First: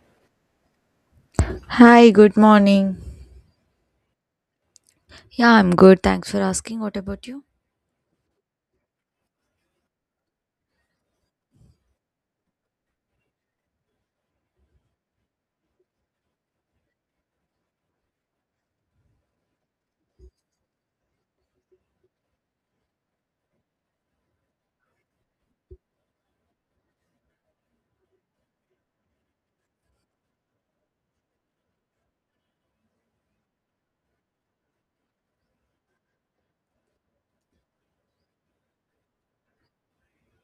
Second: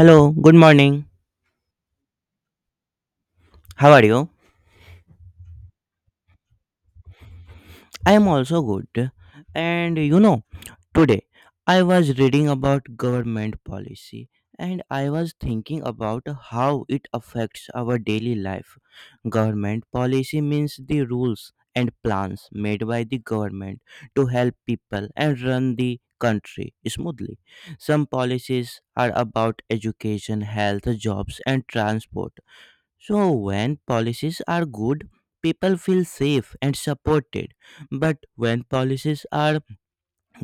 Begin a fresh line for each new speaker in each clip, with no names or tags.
Hello, good morning.
Hi, good morning.
How are you?
Yeah, I'm good. Thanks for asking. What about you?
I am also good. And you know, today I was reading about government policy and I was thinking about how it affects our daily life. Government policy means the rules and plans made by the government to help people and run the country smoothly. Some policies are about education, health, jobs, and transport. So, when policies are good, people feel safe and supported. But when policies are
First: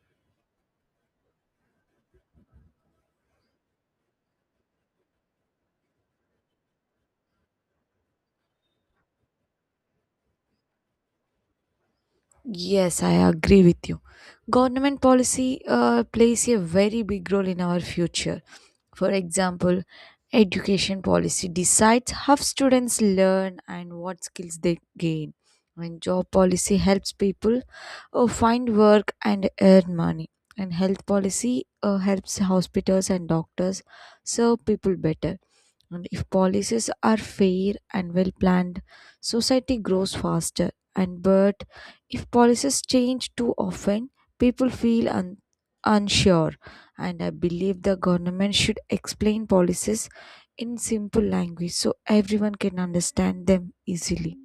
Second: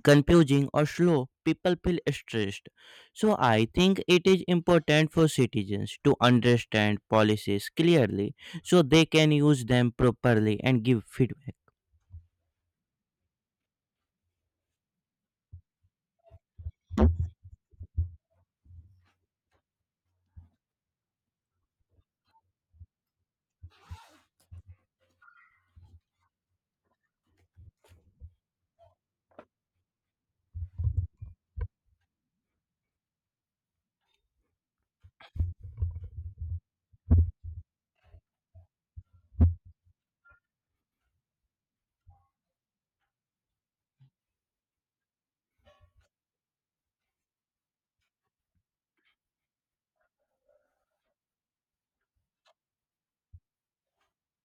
confusing or slow, people feel stressed. So, I think it is important for citizens to understand policies clearly so they can use them properly and give feedback.
Yes, I agree with you. Government policy plays a very big role in our future. For example, education policy decides how students learn and what skills they gain. And job policy helps people find work and earn money. And health policy helps hospitals and doctors serve people better. And if policies are fair and well planned, society grows faster. And but if policies change too often, people feel unsure, and I believe the government should explain policies in simple language so everyone can understand them easily.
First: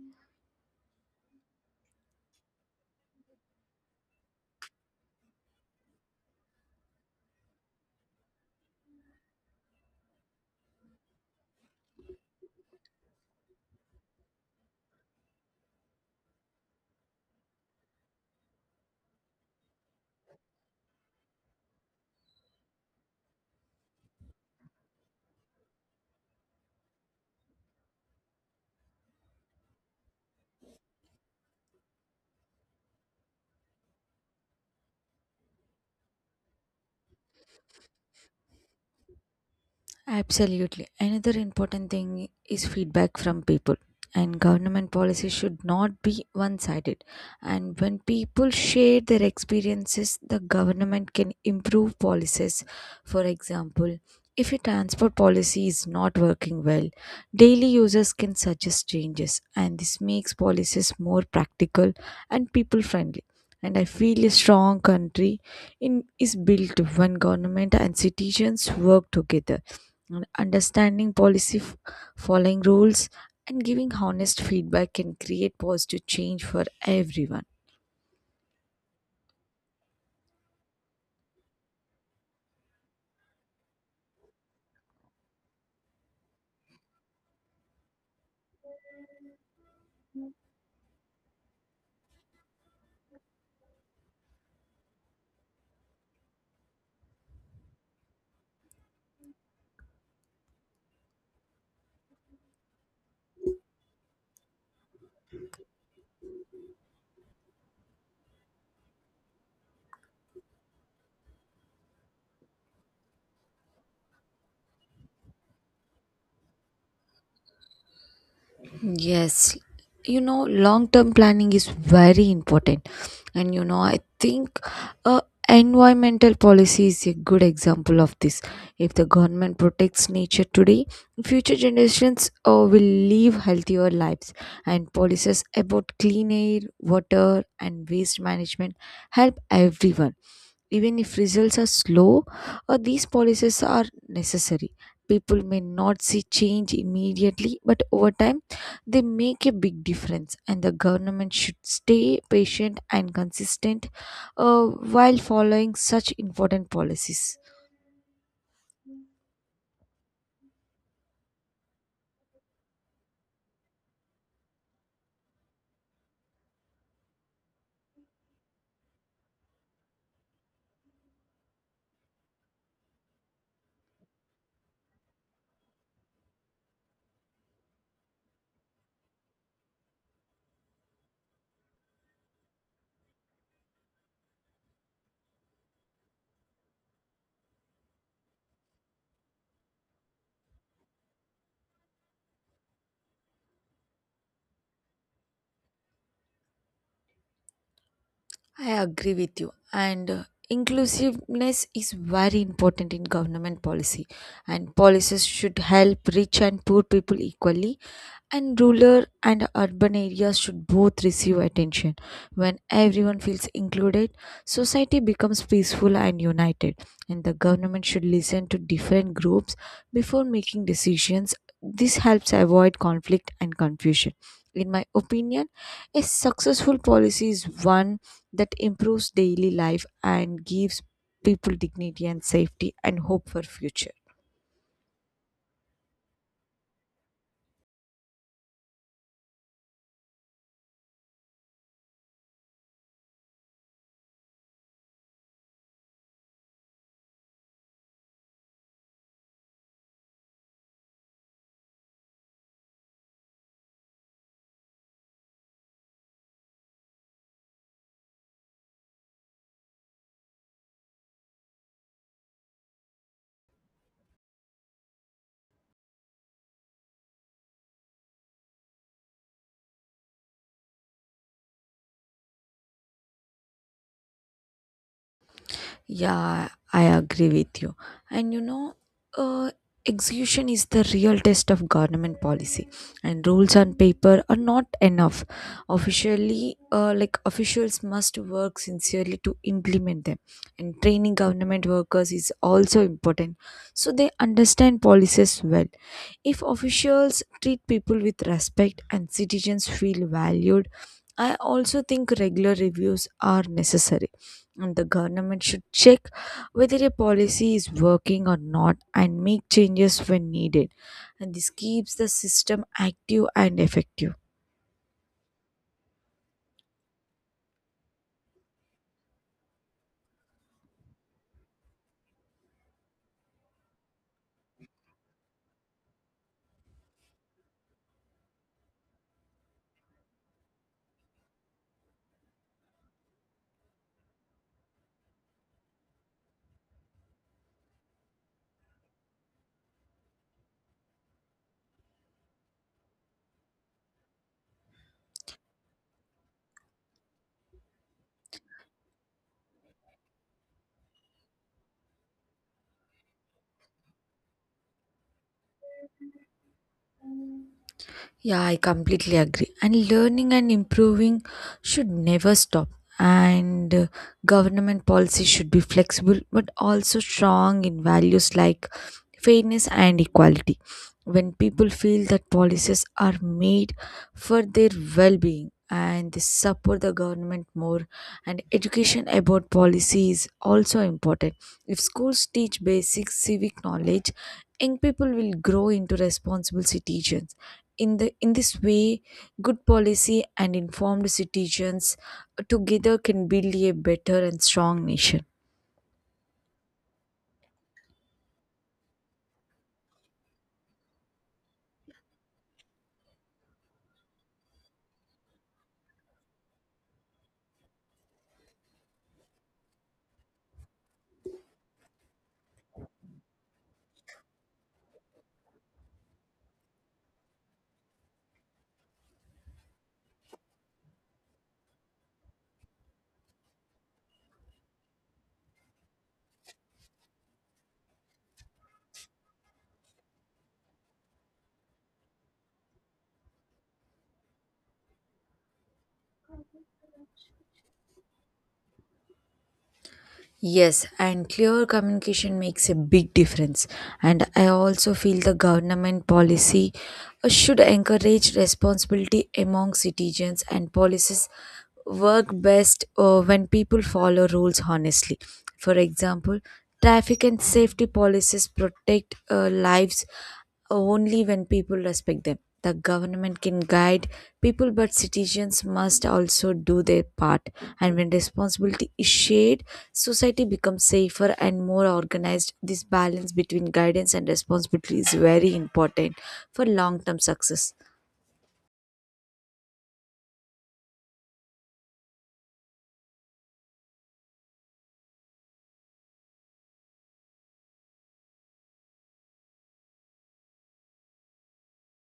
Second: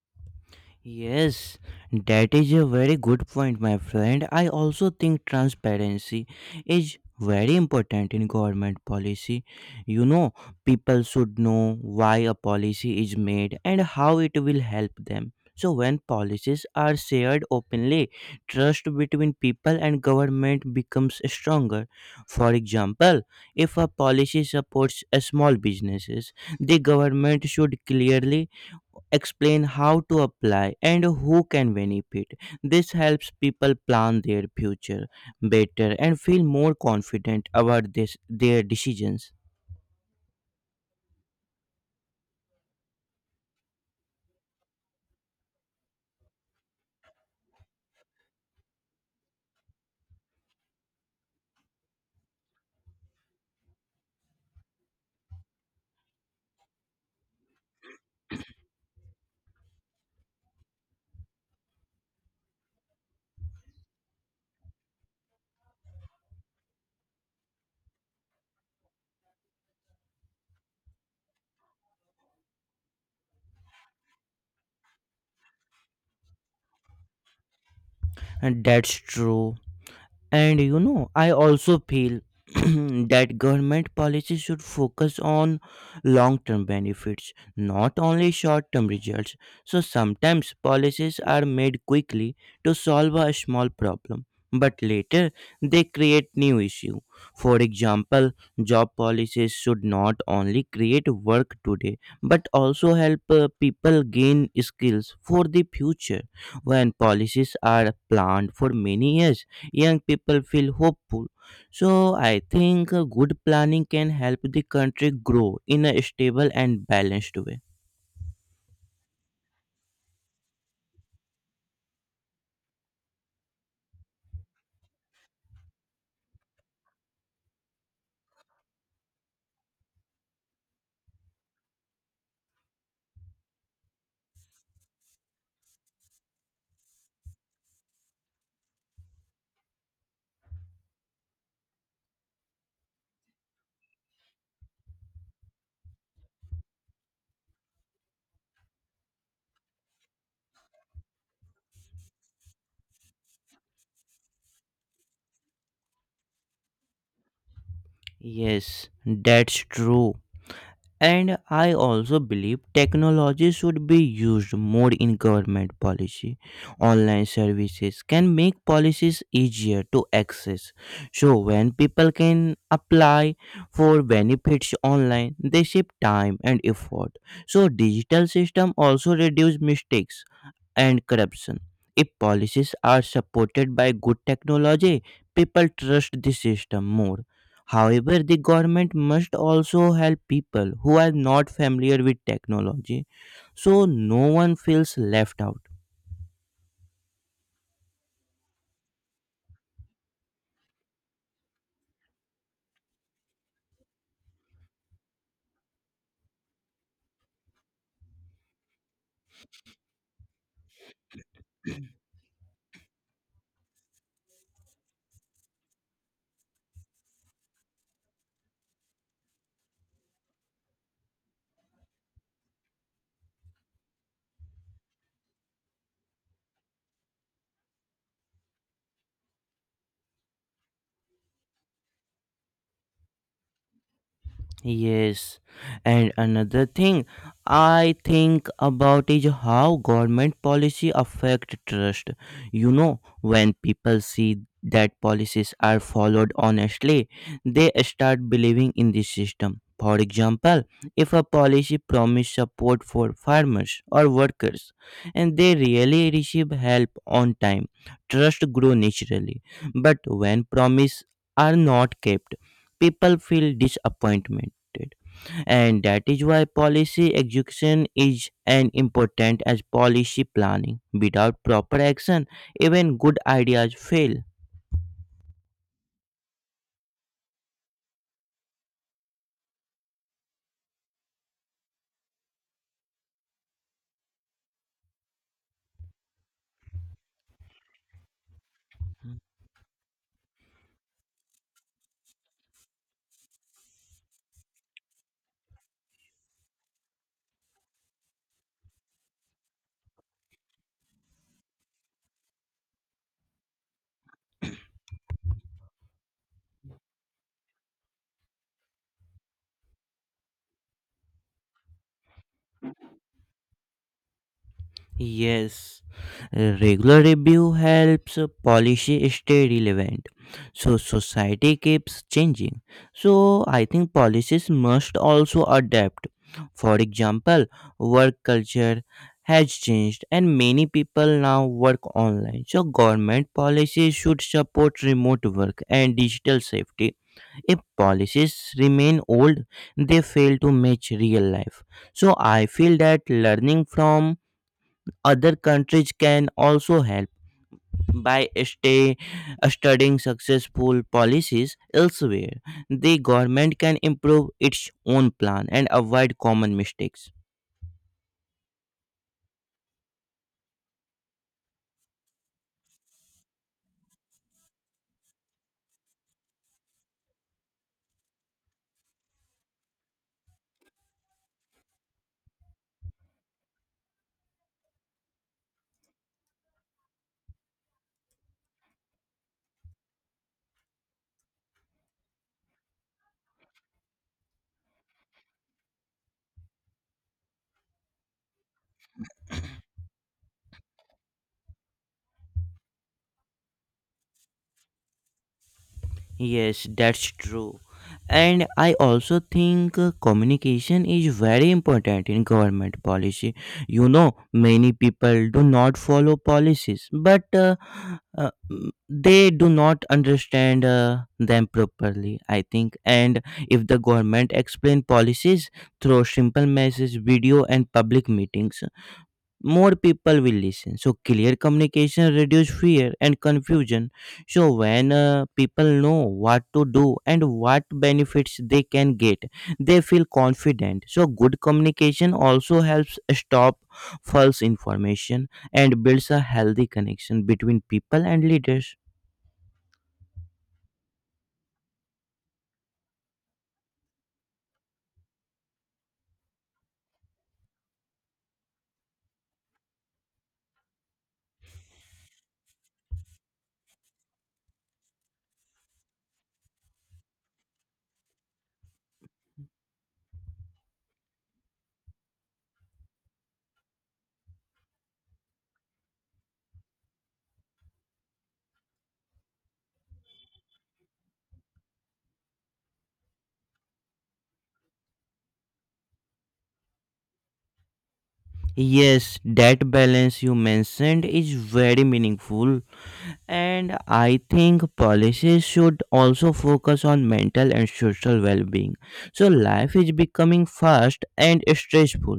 Yes, that is a very good point, my friend. I also think transparency is very important in government policy. You know, people should know why a policy is made and how it will help them. So, when policies are shared openly, trust between people and government becomes stronger. For example, if a policy supports a small businesses, the government should clearly explain how to apply and who can benefit. This helps people plan their future better and feel more confident about this, their decisions.
Absolutely. Another important thing is feedback from people. And government policy should not be one sided. And when people share their experiences, the government can improve policies. For example, if a transport policy is not working well, daily users can suggest changes, and this makes policies more practical and people friendly. And I feel a strong country is built when government and citizens work together. Understanding policy, following rules, and giving honest feedback can create positive change for everyone.
And that's true. And you know, I also feel that government policies should focus on long term benefits, not only short term results. So sometimes policies are made quickly to solve a small problem, but later they create new issue. For example, job policies should not only create work today, but also help people gain skills for the future. When policies are planned for many years, young people feel hopeful. So I think good planning can help the country grow in a stable and balanced way.
Yes, you know, long term planning is very important, and you know, I think uh, environmental policy is a good example of this. If the government protects nature today, future generations will live healthier lives, and policies about clean air, water, and waste management help everyone. Even if results are slow, these policies are necessary. People may not see change immediately, but over time, they make a big difference. And the government should stay patient and consistent uh, while following such important policies.
Yes, that's true. And I also believe technology should be used more in government policy. Online services can make policies easier to access. So, when people can apply for benefits online, they save time and effort. So, digital system also reduce mistakes and corruption. If policies are supported by good technology, people trust the system more. However, the government must also help people who are not familiar with technology so no one feels left out.
I agree with you. And inclusiveness is very important in government policy. And policies should help rich and poor people equally. And rural and urban areas should both receive attention. When everyone feels included, society becomes peaceful and united. And the government should listen to different groups before making decisions. This helps avoid conflict and confusion. In my opinion, a successful policy is one that improves daily life and gives people dignity and safety and hope for future.
Yes, and another thing I think about is how government policy affect trust. You know, when people see that policies are followed honestly, they start believing in the system. For example, if a policy promise support for farmers or workers and they really receive help on time, trust grow naturally. But when promise are not kept, people feel disappointment affected. And that is why policy execution is as important as policy planning. Without proper action, even good ideas fail.
Yeah, I agree with you. And you know, uh, execution is the real test of government policy, and rules on paper are not enough. Officially, like officials must work sincerely to implement them, and training government workers is also important, so they understand policies well. If officials treat people with respect and citizens feel valued, I also think regular reviews are necessary and the government should check whether a policy is working or not and make changes when needed. And this keeps the system active and effective.
Yes. Regular review helps policy stay relevant. So society keeps changing. So I think policies must also adapt. For example, work culture has changed and many people now work online. So government policies should support remote work and digital safety. If policies remain old, they fail to match real life. So I feel that learning from other countries can also help by studying successful policies elsewhere. The government can improve its own plan and avoid common mistakes.
Yeah, I completely agree. And learning and improving should never stop. And government policy should be flexible but also strong in values like fairness and equality. When people feel that policies are made for their well being and they support the government more, and education about policy is also important. If schools teach basic civic knowledge, young people will grow into responsible citizens in this way, good policy and informed citizens together can build a better and strong nation.
Yes, that's true. And I also think communication is very important in government policy. You know, many people do not follow policies, but they do not understand them properly, I think. And if the government explain policies through simple message, video, and public meetings, more people will listen. So clear communication reduce fear and confusion. So when people know what to do and what benefits they can get, they feel confident. So good communication also helps stop false information and builds a healthy connection between people and leaders.
Yes, and clear communication makes a big difference. And I also feel the government policy should encourage responsibility among citizens, and policies work best when people follow rules honestly. For example, traffic and safety policies protect lives only when people respect them. The government can guide people, but citizens must also do their part. And when responsibility is shared, society becomes safer and more organized. This balance between guidance and responsibility is very important for long term success.
Yes, that balance you mentioned is very meaningful. And I think policies should also focus on mental and social well being. So life is becoming fast and stressful.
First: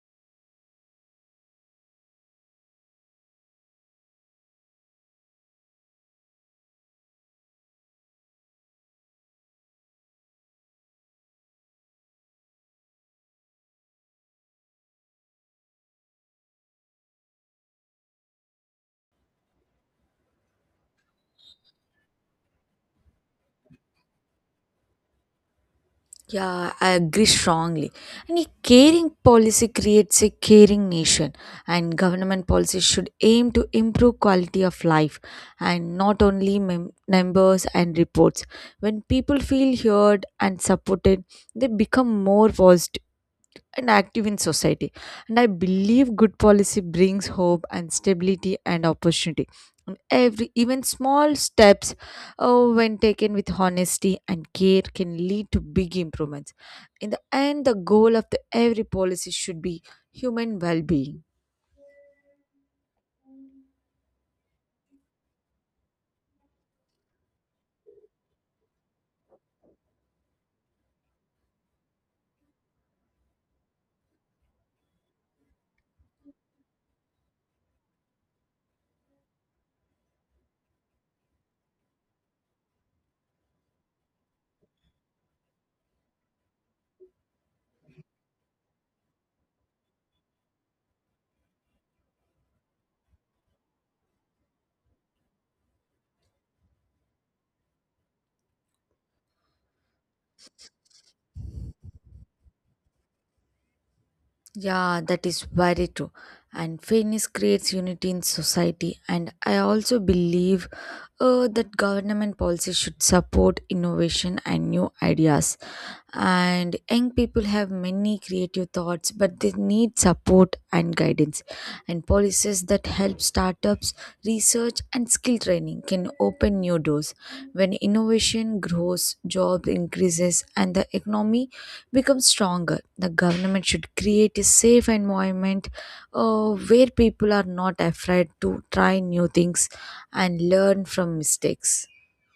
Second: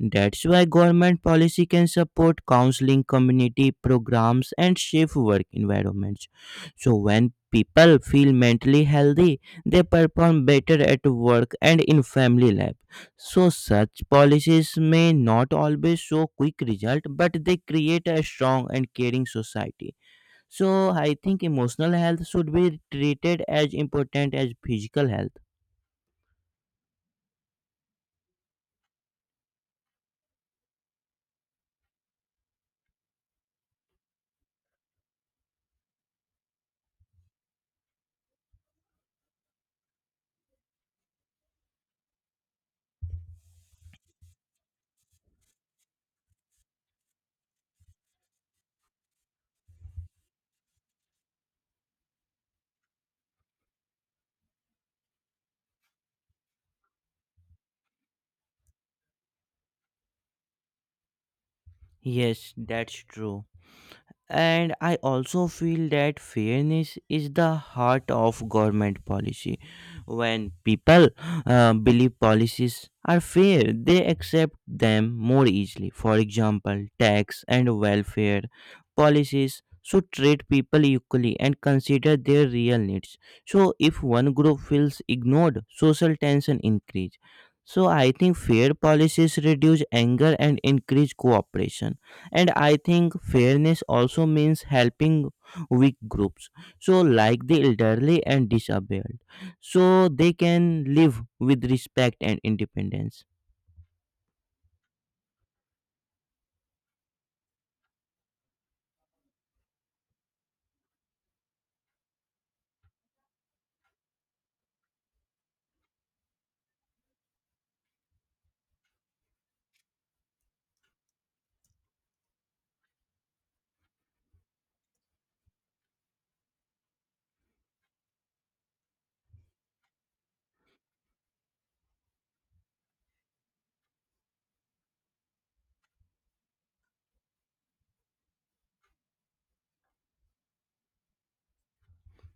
That's why government policy can support counseling, community programs, and safe work environments. So when people feel mentally healthy, they perform better at work and in family life. So such policies may not always show quick result, but they create a strong and caring society. So I think emotional health should be treated as important as physical health.
Yeah, I agree strongly. And a caring policy creates a caring nation, and government policies should aim to improve quality of life and not only numbers and reports. When people feel heard and supported, they become more positive and active in society. And I believe good policy brings hope and stability and opportunity. And every even small steps, oh, when taken with honesty and care, can lead to big improvements. In the end, the goal of the every policy should be human well-being.
Yes, that's true. And I also feel that fairness is the heart of government policy. When people believe policies are fair, they accept them more easily. For example, tax and welfare policies should treat people equally and consider their real needs. So if one group feels ignored, social tension increase. So I think fair policies reduce anger and increase cooperation. And I think fairness also means helping weak groups, so like the elderly and disabled, so they can live with respect and independence.
Yeah, that is very true. And fairness creates unity in society. And I also believe that government policy should support innovation and new ideas, and young people have many creative thoughts but they need support and guidance, and policies that help startups, research, and skill training can open new doors. When innovation grows, jobs increases and the economy becomes stronger. The government should create a safe environment where people are not afraid to try new things and learn from mistakes.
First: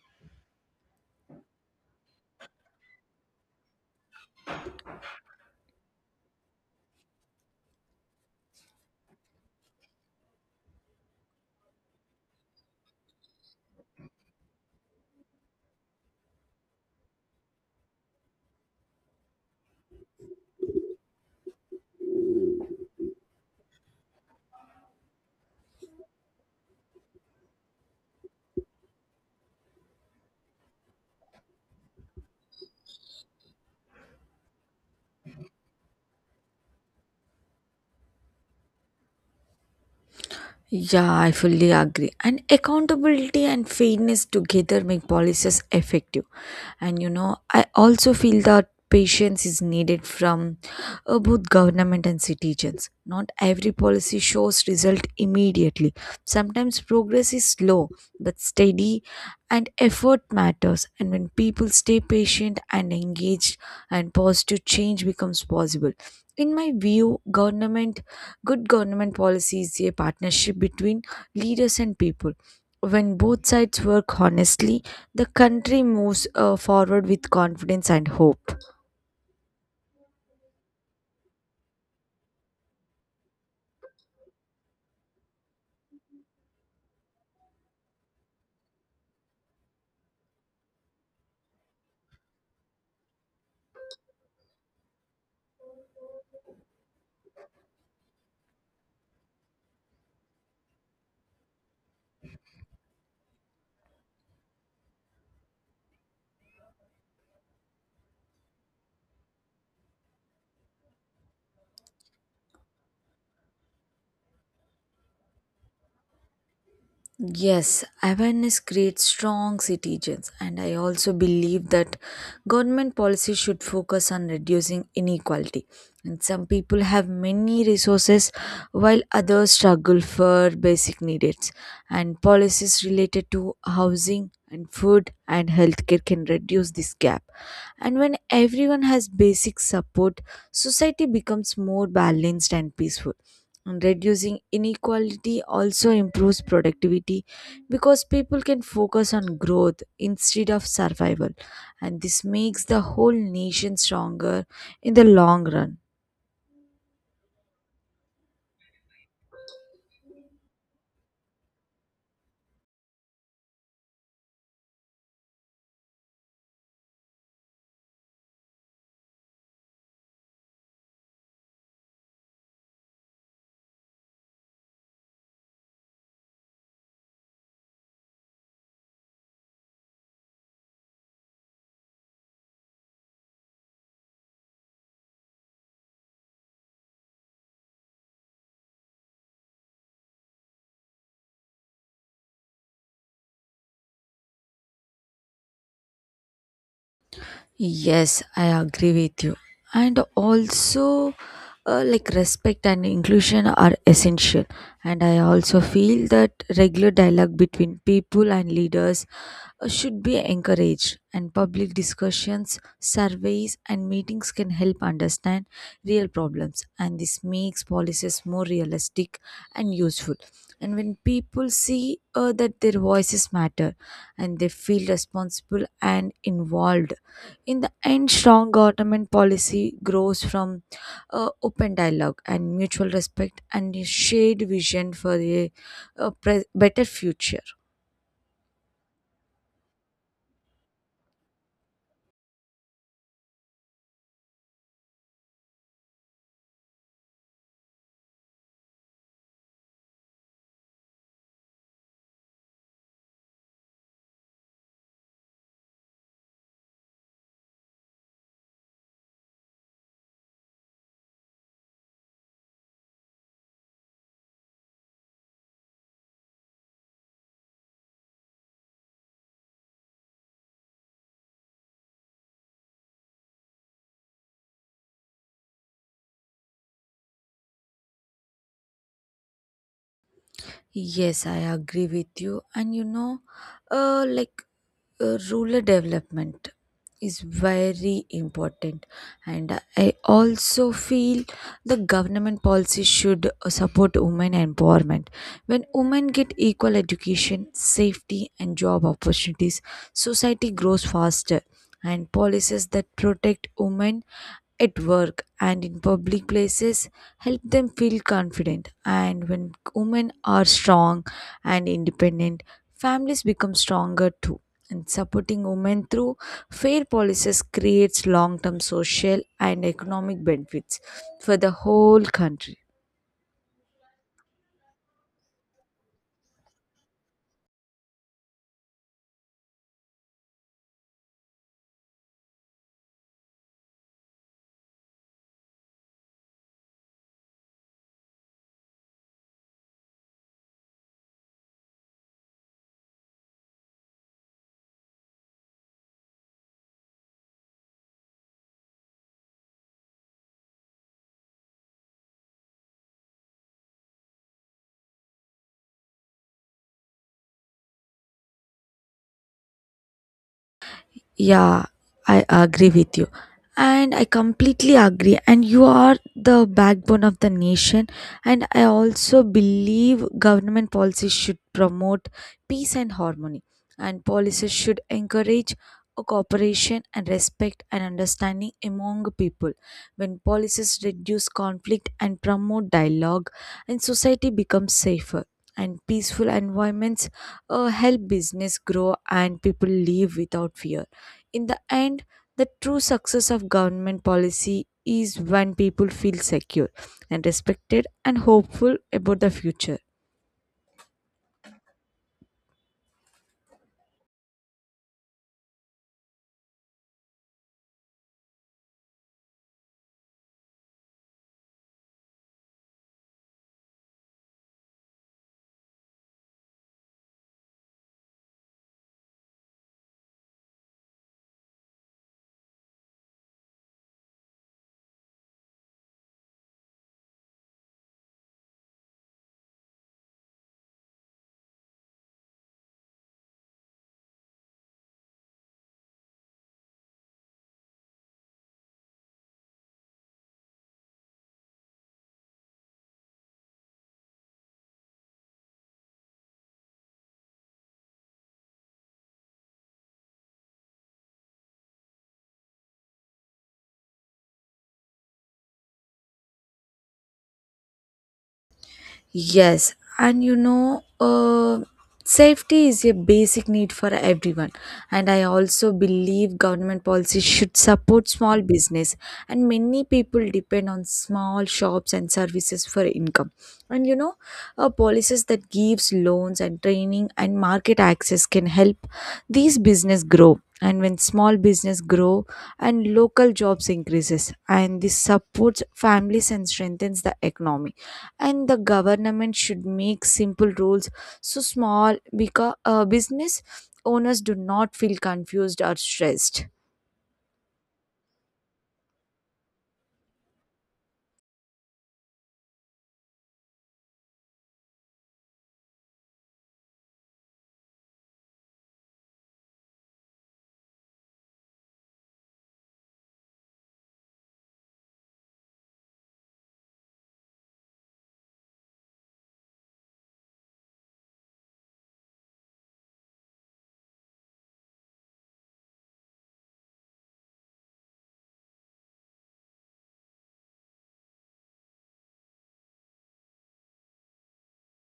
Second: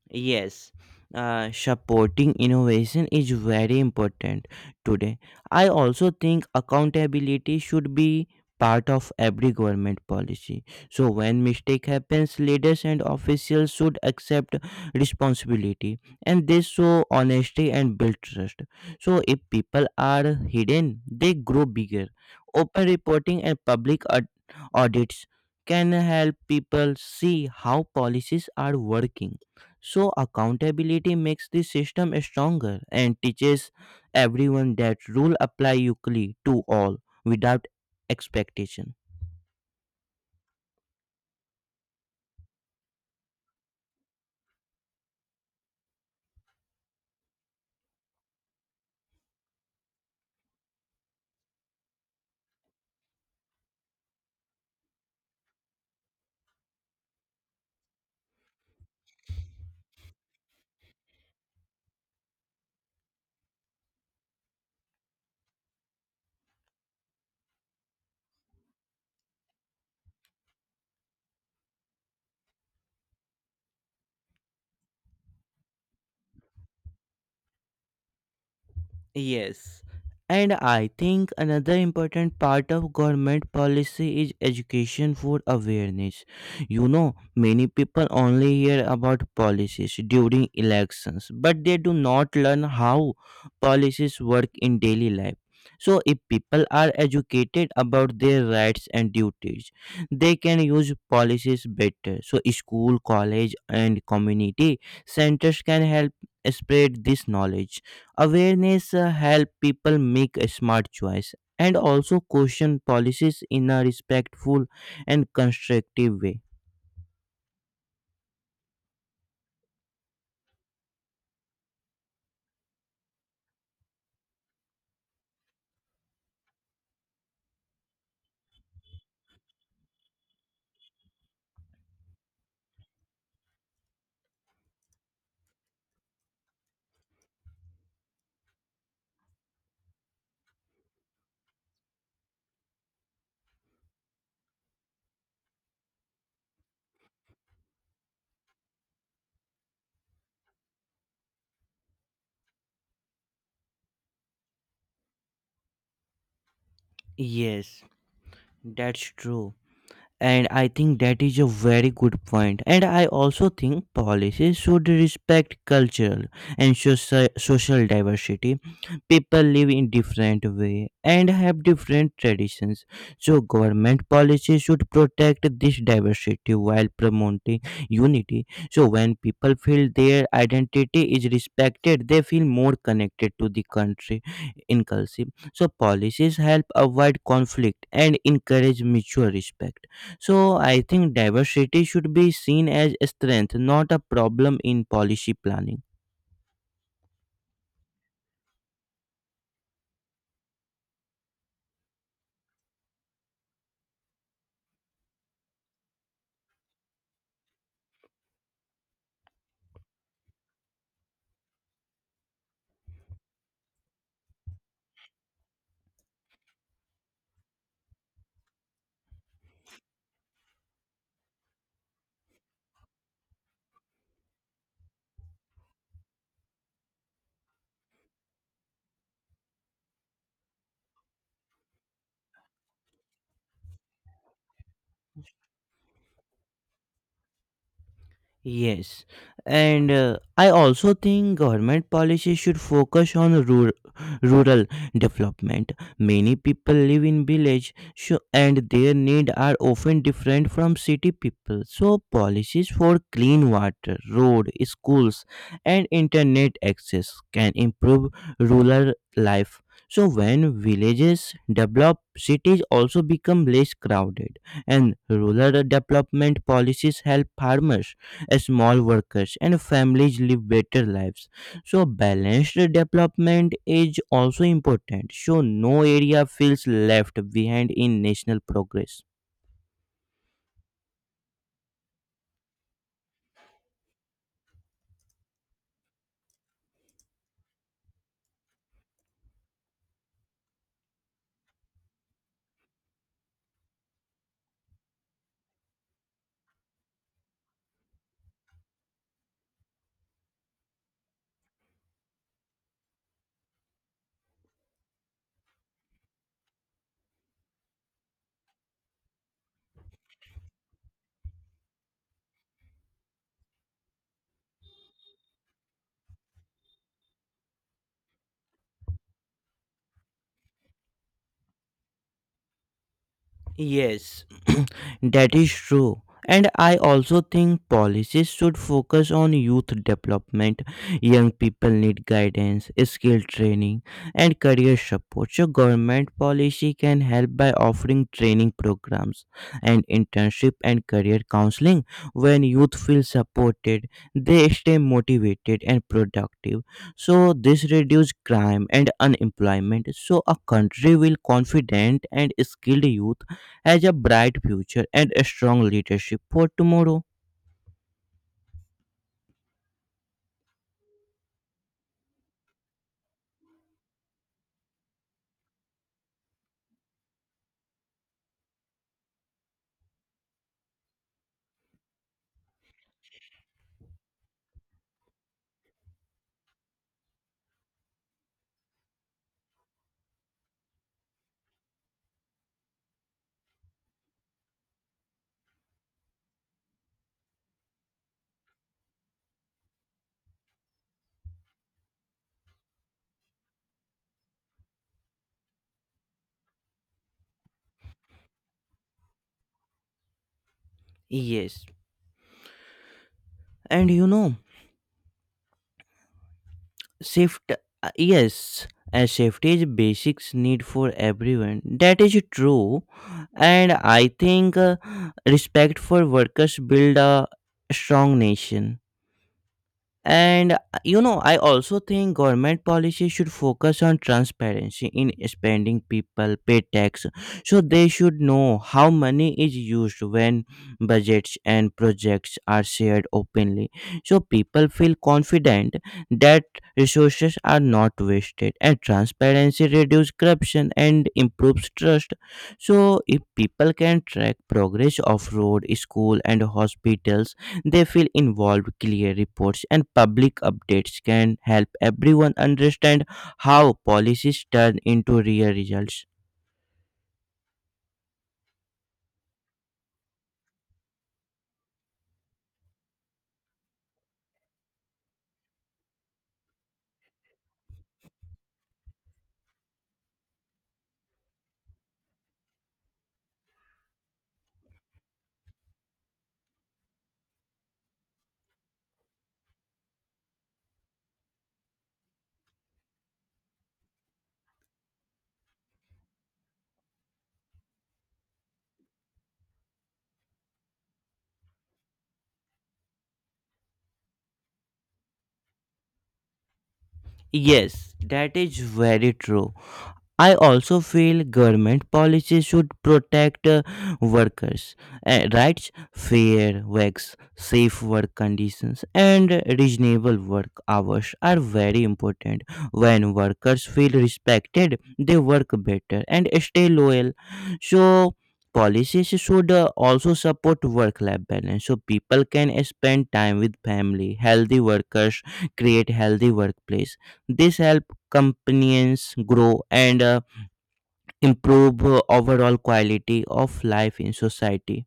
Yes, supporting innovation is very important today. I also think accountability should be part of every government policy. So when mistake happens, leaders and officials should accept responsibility and they show honesty and build trust. So if people are hidden, they grow bigger. Open reporting and public audits can help people see how policies are working. So, accountability makes the system stronger and teaches everyone that rules apply equally to all without expectation.
Yeah, I fully agree. And accountability and fairness together make policies effective. And you know, I also feel that patience is needed from both government and citizens. Not every policy shows result immediately. Sometimes progress is slow but steady, and effort matters, and when people stay patient and engaged and positive, change becomes possible. In my view, government good government policy is a partnership between leaders and people. When both sides work honestly, the country moves forward with confidence and hope.
Yes. And I think another important part of government policy is education for awareness. You know, many people only hear about policies during elections, but they do not learn how policies work in daily life. So, if people are educated about their rights and duties, they can use policies better. So, school, college, and community centers can help spread this knowledge. Awareness help people make a smart choice and also question policies in a respectful and constructive way.
Yes, awareness creates strong citizens, and I also believe that government policy should focus on reducing inequality. And some people have many resources while others struggle for basic needs. And policies related to housing and food and healthcare can reduce this gap. And when everyone has basic support, society becomes more balanced and peaceful. And reducing inequality also improves productivity because people can focus on growth instead of survival, and this makes the whole nation stronger in the long run.
Yes, that's true. And I think that is a very good point. And I also think policies should respect cultural and social diversity. People live in different way and have different traditions, so government policies should protect this diversity while promoting unity. So when people feel their identity is respected, they feel more connected to the country. Inclusive, so policies help avoid conflict and encourage mutual respect. So I think diversity should be seen as a strength, not a problem in policy planning.
Yes, I agree with you. And also, like respect and inclusion are essential. And I also feel that regular dialogue between people and leaders should be encouraged. And public discussions, surveys, and meetings can help understand real problems. And this makes policies more realistic and useful. And when people see that their voices matter and they feel responsible and involved, in the end, strong government policy grows from open dialogue and mutual respect and a shared vision for better future.
Yes, and I also think government policy should focus on rural development. Many people live in village, so, and their need are often different from city people. So policies for clean water, road, schools, and internet access can improve rural life. So when villages develop, cities also become less crowded, and rural development policies help farmers, small workers, and families live better lives. So, balanced development is also important, so no area feels left behind in national progress.
Yes, I agree with you. And you know, like rural development is very important. And I also feel the government policy should support women empowerment. When women get equal education, safety, and job opportunities, society grows faster, and policies that protect women at work and in public places help them feel confident. And when women are strong and independent, families become stronger too, and supporting women through fair policies creates long-term social and economic benefits for the whole country.
Yes, that is true. And I also think policies should focus on youth development. Young people need guidance, skill training, and career support. So, government policy can help by offering training programs and internship and career counseling. When youth feel supported, they stay motivated and productive. So, this reduces crime and unemployment. So, a country will confident and skilled youth as a bright future and a strong leadership for tomorrow.
Yeah, I agree with you. And I completely agree. And you are the backbone of the nation. And I also believe government policies should promote peace and harmony. And policies should encourage a cooperation and respect and understanding among people. When policies reduce conflict and promote dialogue, and society becomes safer. And peaceful environments help business grow and people live without fear. In the end, the true success of government policy is when people feel secure and respected and hopeful about the future.
Yes, and you know, safety. Yes, and safety is basics need for everyone. That is true, and I think respect for workers build a strong nation. And you know, I also think government policy should focus on transparency in spending. People pay tax, so they should know how money is used when budgets and projects are shared openly. So people feel confident that resources are not wasted, and transparency reduces corruption and improves trust. So if people can track progress of road, school, and hospitals, they feel involved. Clear reports and public updates can help everyone understand how policies turn into real results.
Yes, and you know, safety is a basic need for everyone. And I also believe government policy should support small business. And many people depend on small shops and services for income. And you know, policies that gives loans and training and market access can help these business grow. And when small business grow and local jobs increases, and this supports families and strengthens the economy, and the government should make simple rules so small because business owners do not feel confused or stressed.
Yes, that is very true. I also feel government policies should protect workers' rights. Fair wages, safe work conditions, and reasonable work hours are very important. When workers feel respected, they work better and stay loyal. So, policies should also support work life balance so people can spend time with family. Healthy workers create healthy workplace. This helps companions grow and improve overall quality of life in society.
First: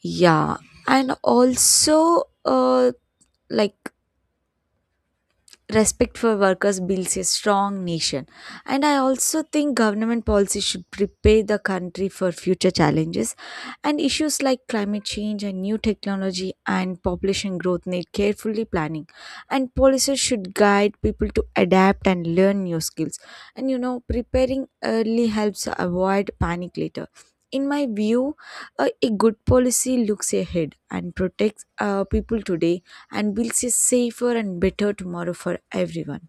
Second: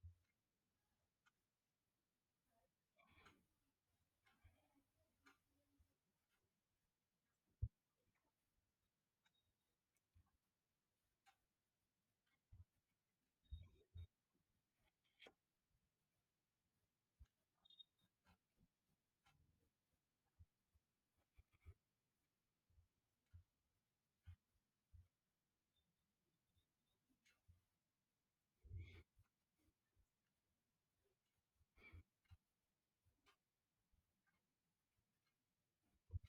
Yeah, and also like respect for workers builds a strong nation. And I also think government policy should prepare the country for future challenges, and issues like climate change and new technology and population growth need carefully planning. And policies should guide people to adapt and learn new skills, and you know, preparing early helps avoid panic later. In my view, a good policy looks ahead and protects people today and builds a safer and better tomorrow for everyone.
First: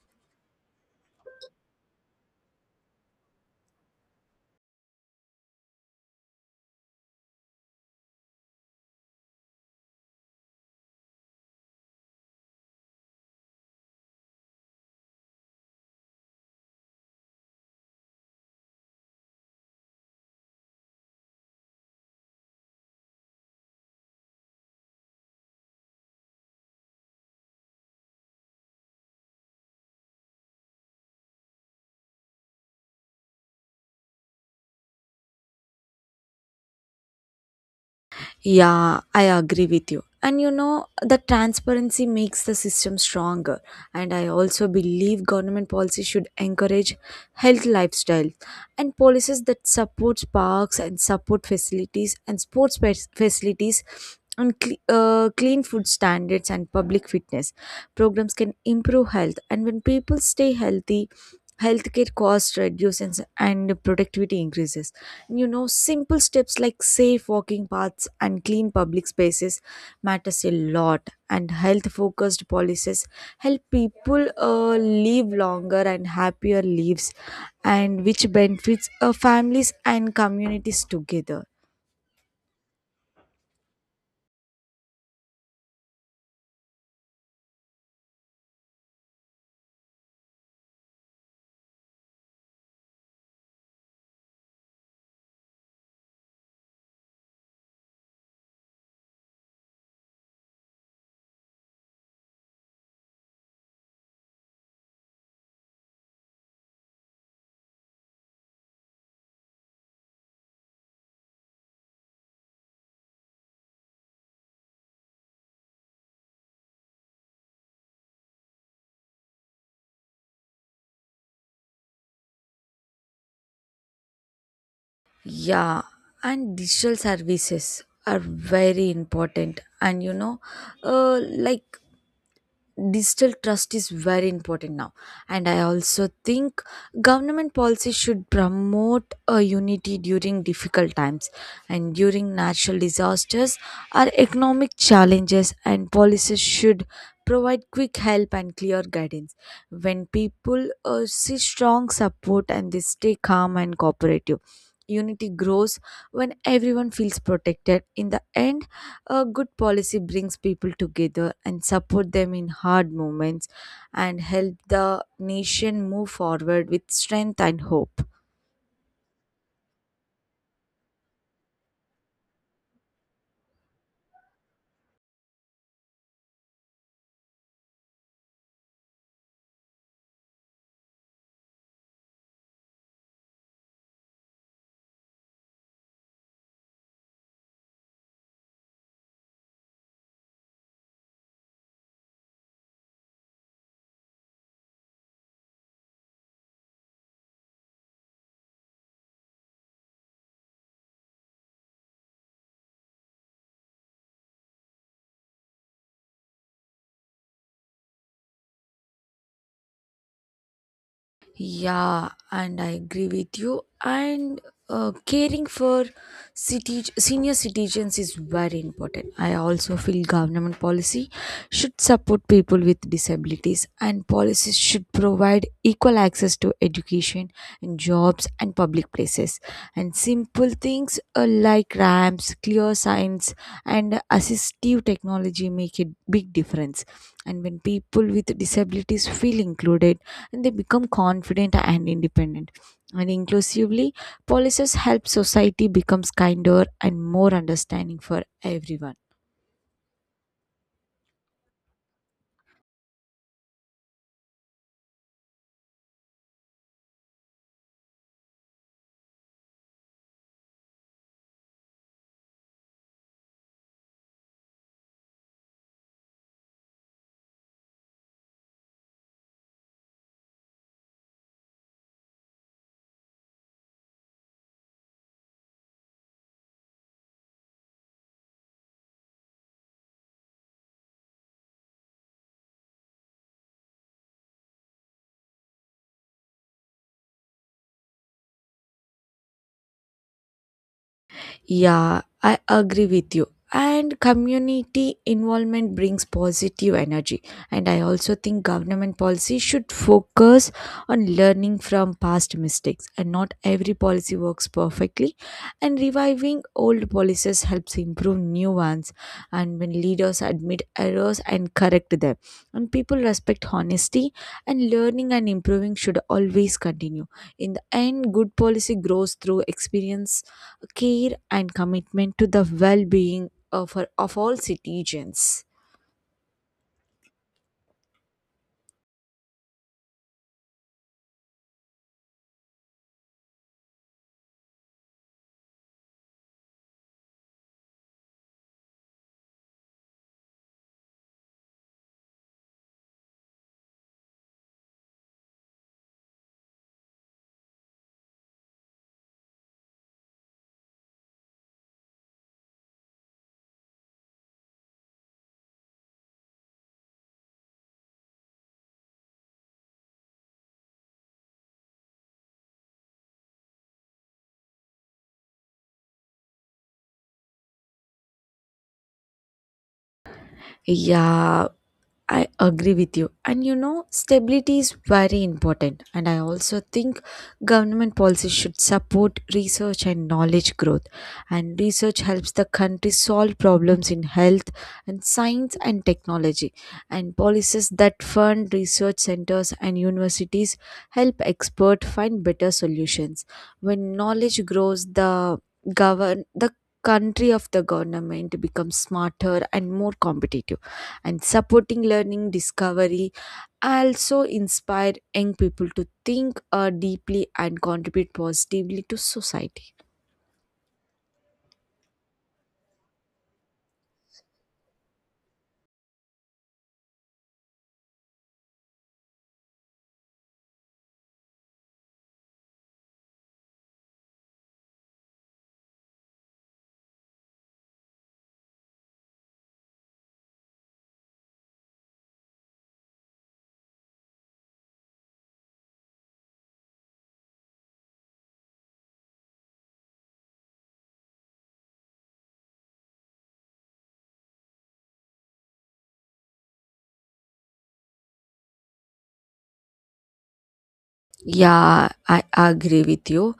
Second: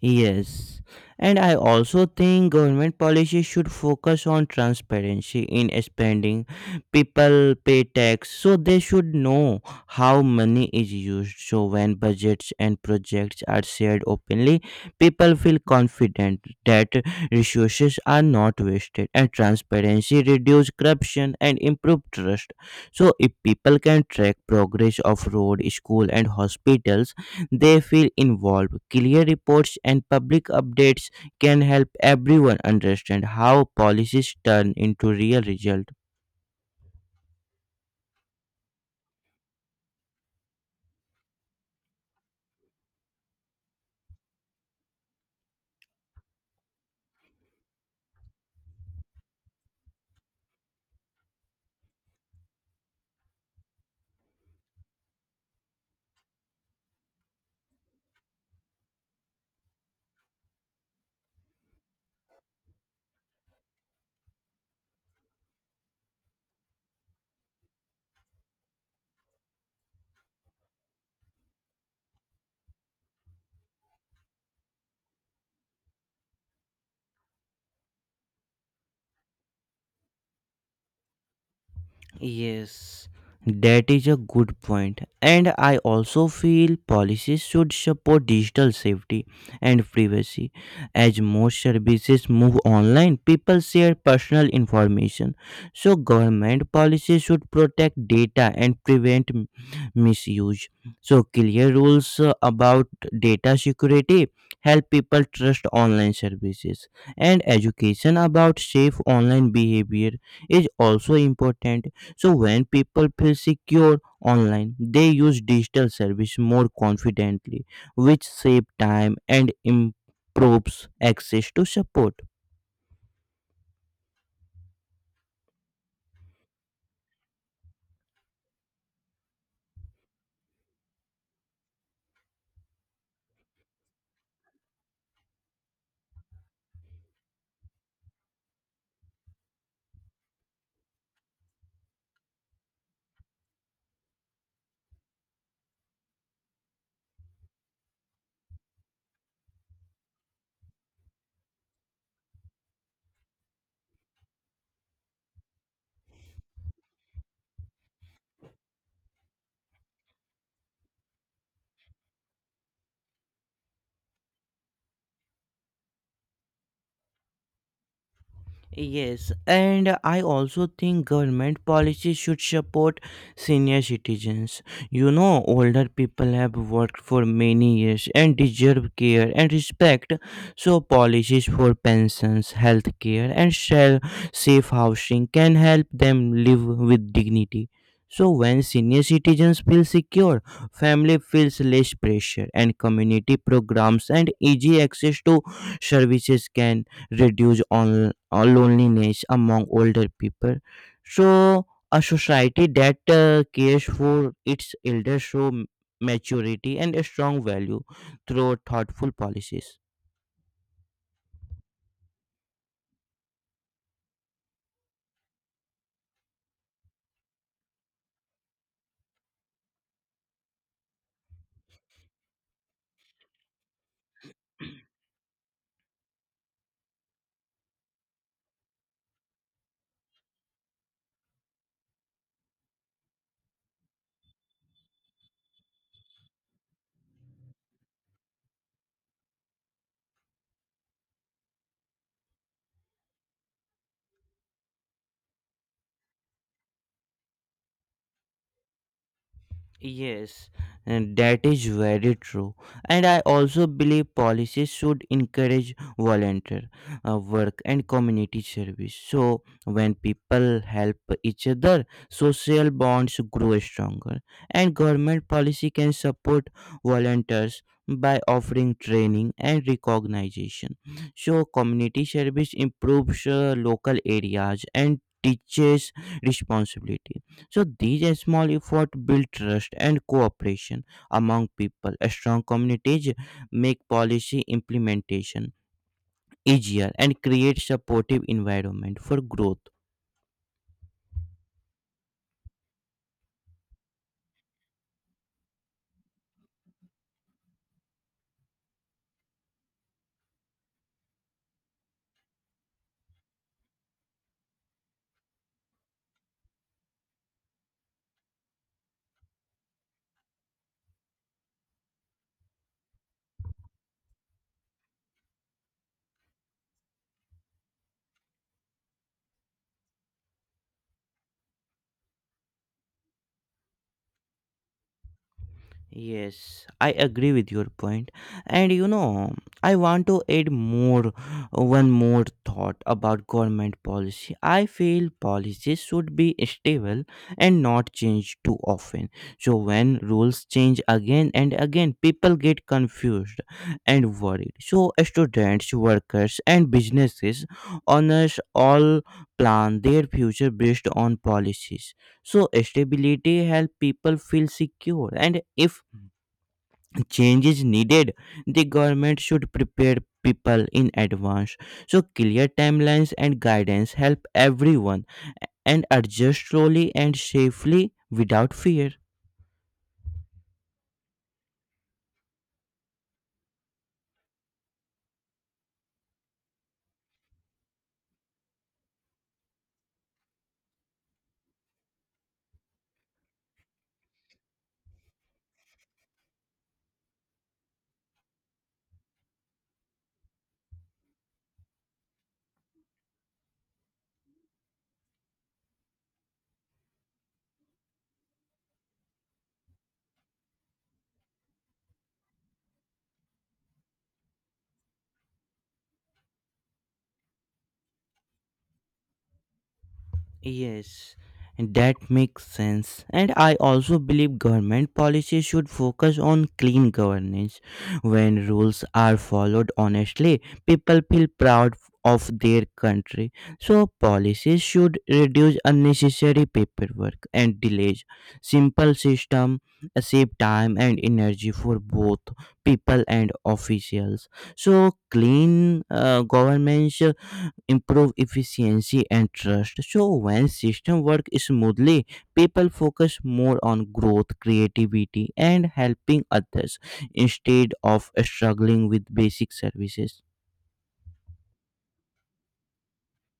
Yes. And I also think government policies should focus on transparency in spending. People pay tax, so they should know how money is used. So when budgets and projects are shared openly, people feel confident that resources are not wasted and transparency reduce corruption and improve trust. So if people can track progress of road, school and hospitals, they feel involved. Clear reports and public updates can help everyone understand how policies turn into real results.
Yeah, I agree with you. And you know, the transparency makes the system stronger. And I also believe government policy should encourage health lifestyle and policies that supports parks and support facilities and facilities and clean food standards and public fitness programs can improve health. And when people stay healthy, healthcare costs reduce and productivity increases. Simple steps like safe walking paths and clean public spaces matters a lot, and health focused policies help people live longer and happier lives, and which benefits families and communities together.
Yes, that is a good point. And I also feel policies should support digital safety and privacy. As most services move online, people share personal information. So, government policies should protect data and prevent misuse. So, clear rules about data security help people trust online services. And education about safe online behavior is also important. So when people feel secure online, they use digital service more confidently, which save time and improves access to support.
Yeah, and digital services are very important. And uh, like digital trust is very important now. And I also think government policy should promote a unity during difficult times and during natural disasters or economic challenges. And policies should provide quick help and clear guidance. When people see strong support, and they stay calm and cooperative, unity grows when everyone feels protected. In the end, a good policy brings people together and support them in hard moments and help the nation move forward with strength and hope.
Yes, and I also think government policies should support senior citizens. You know, older people have worked for many years and deserve care and respect. So, policies for pensions, health care, and safe housing can help them live with dignity. So, when senior citizens feel secure, family feels less pressure, and community programs and easy access to services can reduce on loneliness among older people. So, a society that cares for its elders show maturity and a strong value through thoughtful policies.
Yeah, and I agree with you. And caring for city senior citizens is very important. I also feel government policy should support people with disabilities, and policies should provide equal access to education and jobs and public places. And simple things like ramps, clear signs, and assistive technology make a big difference. And when people with disabilities feel included, and they become confident and independent. And inclusively, policies help society becomes kinder and more understanding for everyone.
Yes, and that is very true. And I also believe policies should encourage volunteer work and community service. So, when people help each other, social bonds grow stronger. And government policy can support volunteers by offering training and recognition. So, community service improves local areas and teaches responsibility, so these small efforts build trust and cooperation among people. Strong communities make policy implementation easier and create supportive environment for growth.
Yeah, I agree with you. And community involvement brings positive energy. And I also think government policy should focus on learning from past mistakes. And not every policy works perfectly. And reviving old policies helps improve new ones. And when leaders admit errors and correct them, and people respect honesty, and learning and improving should always continue. In the end, good policy grows through experience, care, and commitment to the well-being of, of all citizens.
Yes, I agree with your point. And you know, I want to add more one more thought about government policy. I feel policies should be stable and not change too often. So when rules change again and again, people get confused and worried. So students, workers and businesses owners all plan their future based on policies. So stability help people feel secure, and if change is needed, the government should prepare people in advance, so clear timelines and guidance help everyone and adjust slowly and safely without fear.
Yeah, I agree with you. And you know, stability is very important. And I also think government policies should support research and knowledge growth. And research helps the country solve problems in health and science and technology. And policies that fund research centers and universities help experts find better solutions. When knowledge grows, the govern the country of the government becomes smarter and more competitive. And supporting learning discovery, I also inspire young people to think deeply and contribute positively to society.
Yes, and that makes sense. And I also believe government policies should focus on clean governance. When rules are followed honestly, people feel proud of their country. So policies should reduce unnecessary paperwork and delays. Simple system save time and energy for both people and officials. So clean governments improve efficiency and trust. So when system work smoothly, people focus more on growth, creativity and helping others instead of struggling with basic services.
Yeah, I agree with you.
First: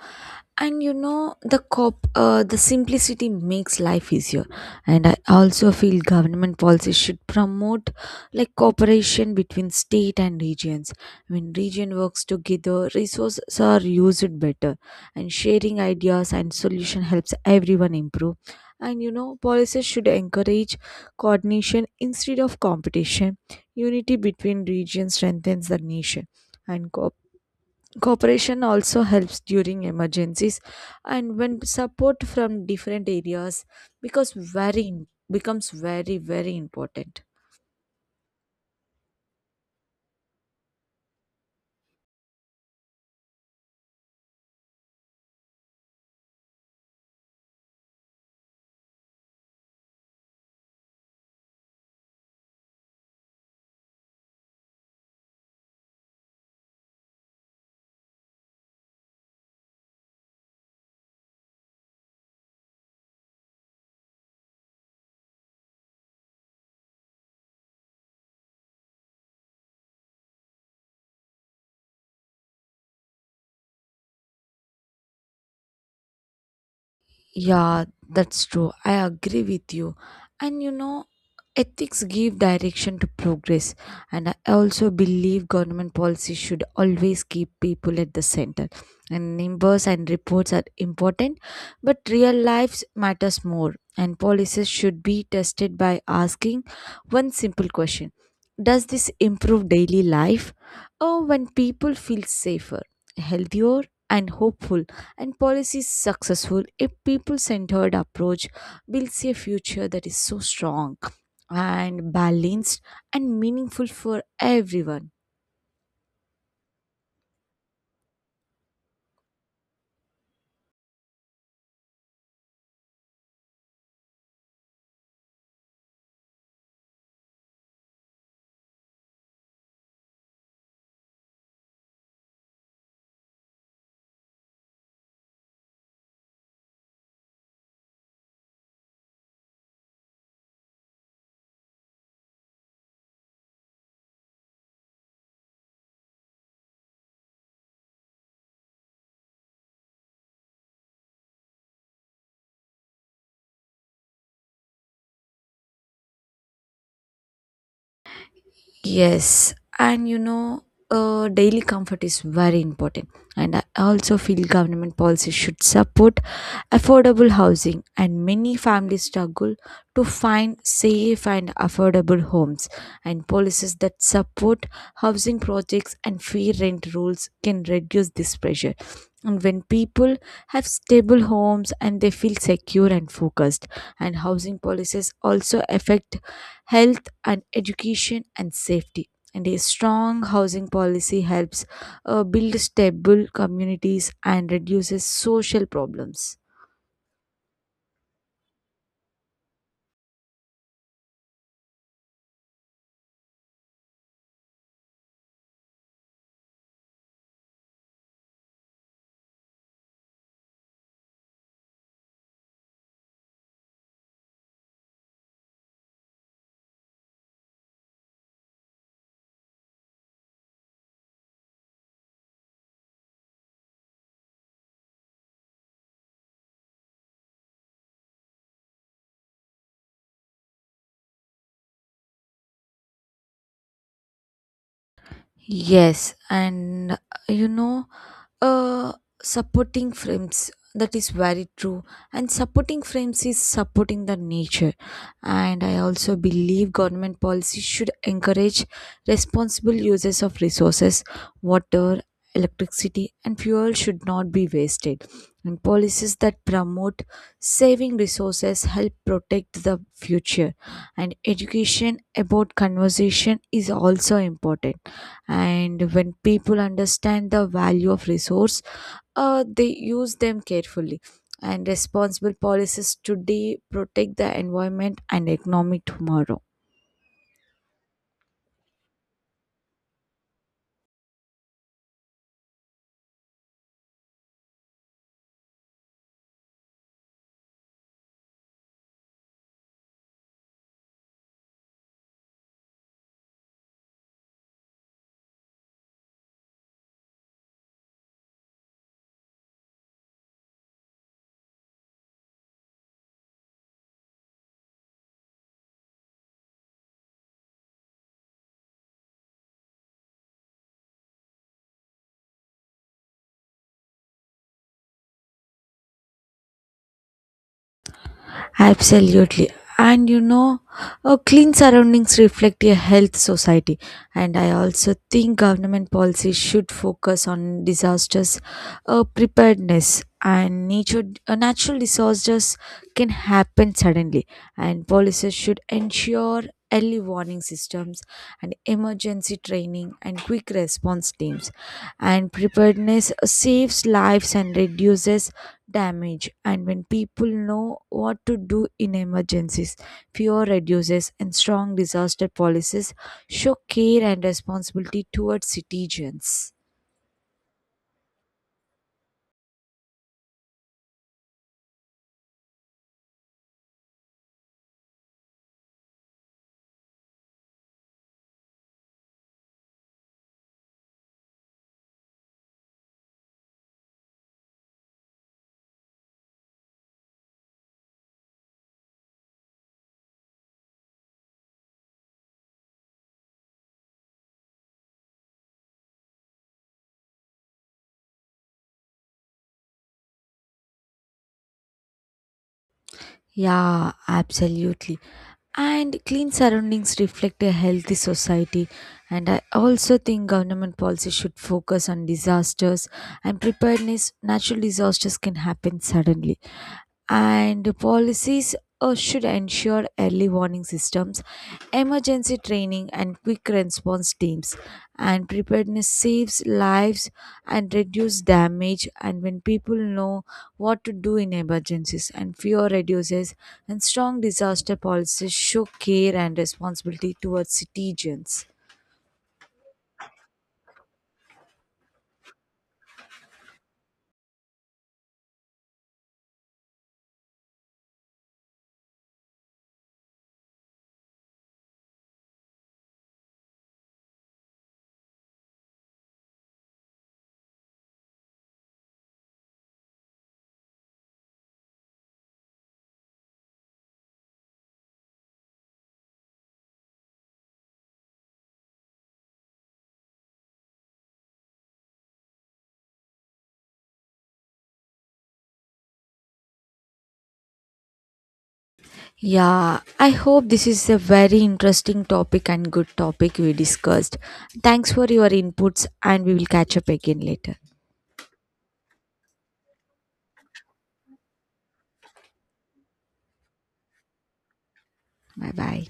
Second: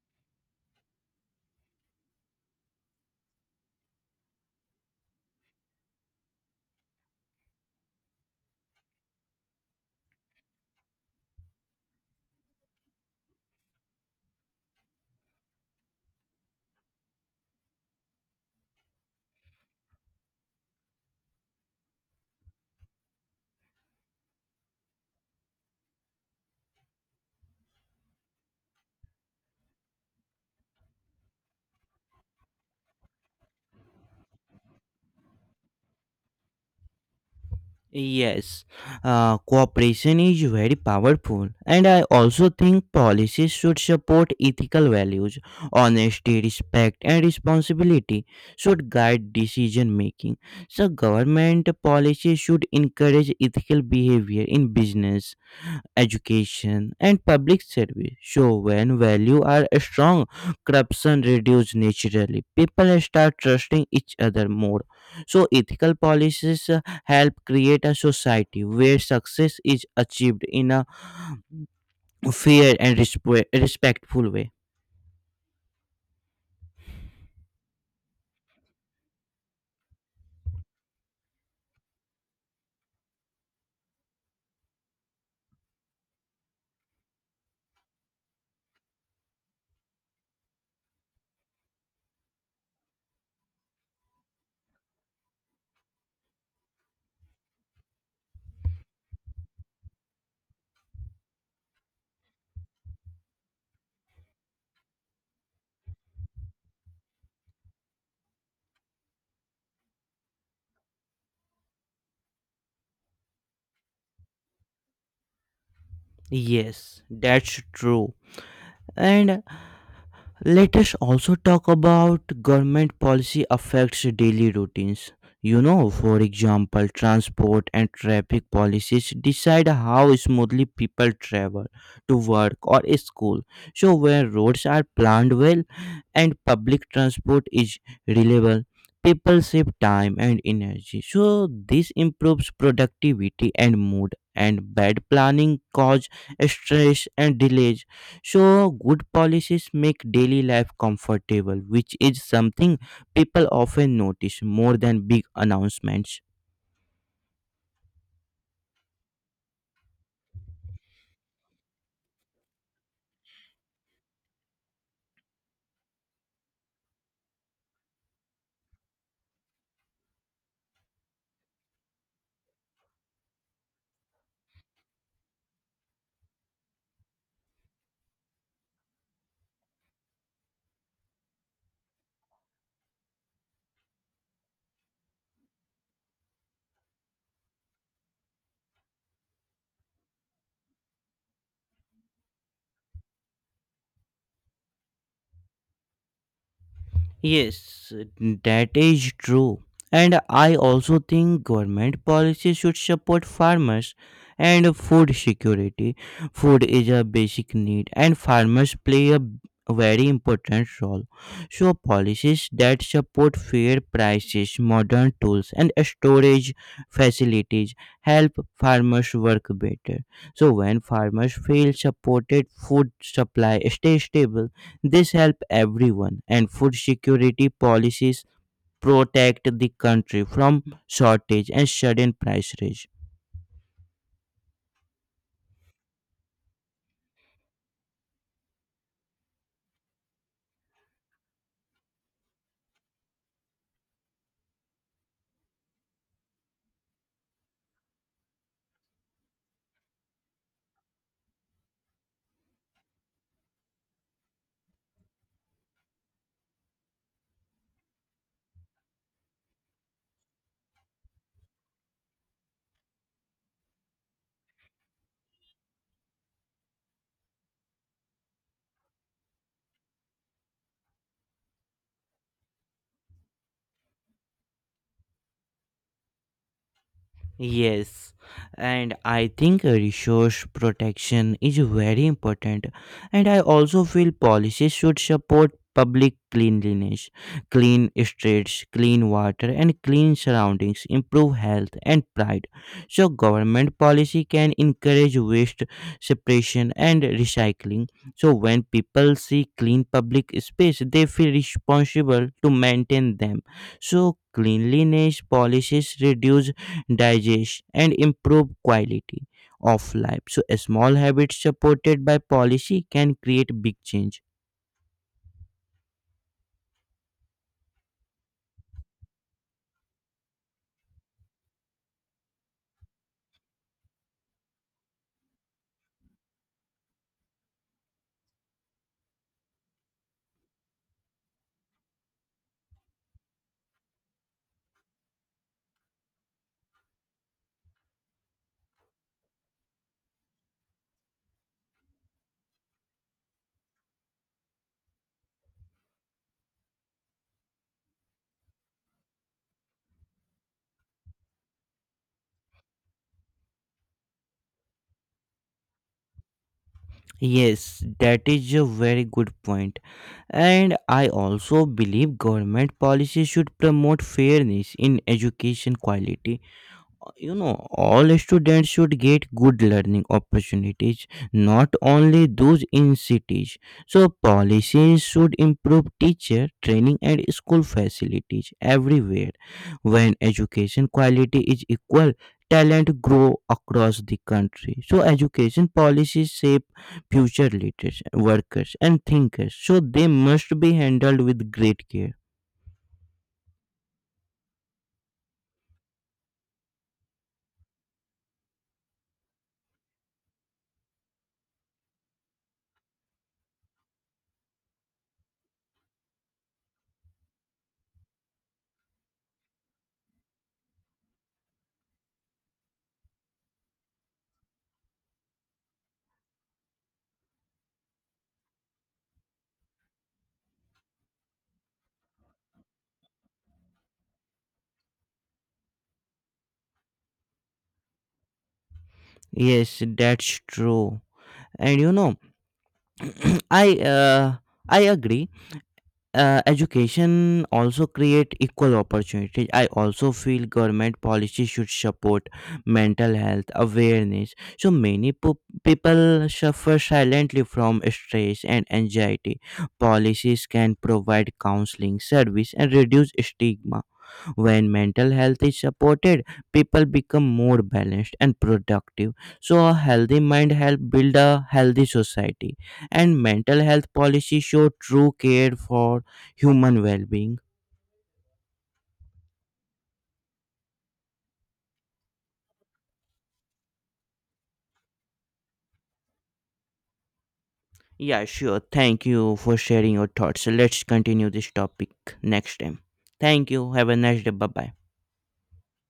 And you know, the simplicity makes life easier. And I also feel government policies should promote like cooperation between state and regions. When region works together, resources are used better, and sharing ideas and solution helps everyone improve. And you know, policies should encourage coordination instead of competition. Unity between regions strengthens the nation. And cooperation Cooperation also helps during emergencies and when support from different areas because very becomes very important.
Yes, cooperation is very powerful, and I also think policies should support ethical values. Honesty, respect, and responsibility should guide decision making. So, government policies should encourage ethical behavior in business, education and public service, so when value are strong, corruption reduce naturally, people start trusting each other more. So ethical policies help create a society where success is achieved in a fair and respectful way.
Yeah, that's true. I agree with you. And you know, ethics give direction to progress. And I also believe government policy should always keep people at the center. And numbers and reports are important, but real lives matters more. And policies should be tested by asking one simple question. Does this improve daily life? Or when people feel safer, healthier, and hopeful? And policies successful a people-centered approach builds a future that is so strong and balanced and meaningful for everyone.
Yes, that's true. And let us also talk about government policy affects daily routines. You know, for example, transport and traffic policies decide how smoothly people travel to work or school. So, when roads are planned well and public transport is reliable, people save time and energy. So, this improves productivity and mood, and bad planning causes stress and delays. So, good policies make daily life comfortable, which is something people often notice more than big announcements.
Yes, and you know, daily comfort is very important. And I also feel government policies should support affordable housing, and many families struggle to find safe and affordable homes. And policies that support housing projects and free rent rules can reduce this pressure. And when people have stable homes, and they feel secure and focused, and housing policies also affect health and education and safety. And a strong housing policy helps build stable communities and reduces social problems.
Yes, that is true. And I also think government policy should support farmers and food security. Food is a basic need, and farmers play a very important role. So, policies that support fair prices, modern tools, and storage facilities help farmers work better. So, when farmers feel supported, food supply stays stable, this helps everyone, and food security policies protect the country from shortage and sudden price rise.
Yes, and you know, uh, supporting frames, that is very true, and supporting frames is supporting the nature. And I also believe government policy should encourage responsible uses of resources. Water, electricity, and fuel should not be wasted. And policies that promote saving resources help protect the future. And education about conservation is also important. And when people understand the value of resource, they use them carefully, and responsible policies today protect the environment and economy tomorrow.
Yes, and I think resource protection is very important. And I also feel policies should support public cleanliness, clean streets, clean water, and clean surroundings, improve health and pride. So, government policy can encourage waste separation and recycling. So, when people see clean public space, they feel responsible to maintain them. So, cleanliness policies reduce digest, and improve quality of life. So, small habits supported by policy can create big change.
Absolutely. And you know, clean surroundings reflect a health society. And I also think government policy should focus on disasters preparedness. And nature natural disasters can happen suddenly. And policies should ensure early warning systems and emergency training and quick response teams. And preparedness saves lives and reduces damage. And when people know what to do in emergencies, fear reduces, and strong disaster policies show care and responsibility towards citizens.
Yes, that is a very good point. And I also believe government policy should promote fairness in education quality. You know, all students should get good learning opportunities, not only those in cities. So policies should improve teacher training and school facilities everywhere. When education quality is equal, talent grow across the country. So education policies shape future leaders, workers and thinkers, so they must be handled with great care.
Yeah, absolutely. And clean surroundings reflect a healthy society. And I also think government policy should focus on disasters and preparedness. Natural disasters can happen suddenly. And policies should ensure early warning systems, emergency training, and quick response teams. And preparedness saves lives and reduces damage. And when people know what to do in emergencies, and fear reduces, and strong disaster policies show care and responsibility towards citizens.
Yes, that's true. And you know, I uh, I agree. Education also create equal opportunities. I also feel government policy should support mental health awareness. So many people suffer silently from stress and anxiety. Policies can provide counseling service and reduce stigma. When mental health is supported, people become more balanced and productive. So, a healthy mind helps build a healthy society, and mental health policies show true care for human well being.
Yeah, I hope this is a very interesting topic and good topic we discussed. Thanks for your inputs, and we will catch up again later.
Yeah, sure. Thank you for sharing your thoughts. So, let's continue this topic next time. Thank you. Have a nice day. Bye bye.
Bye bye.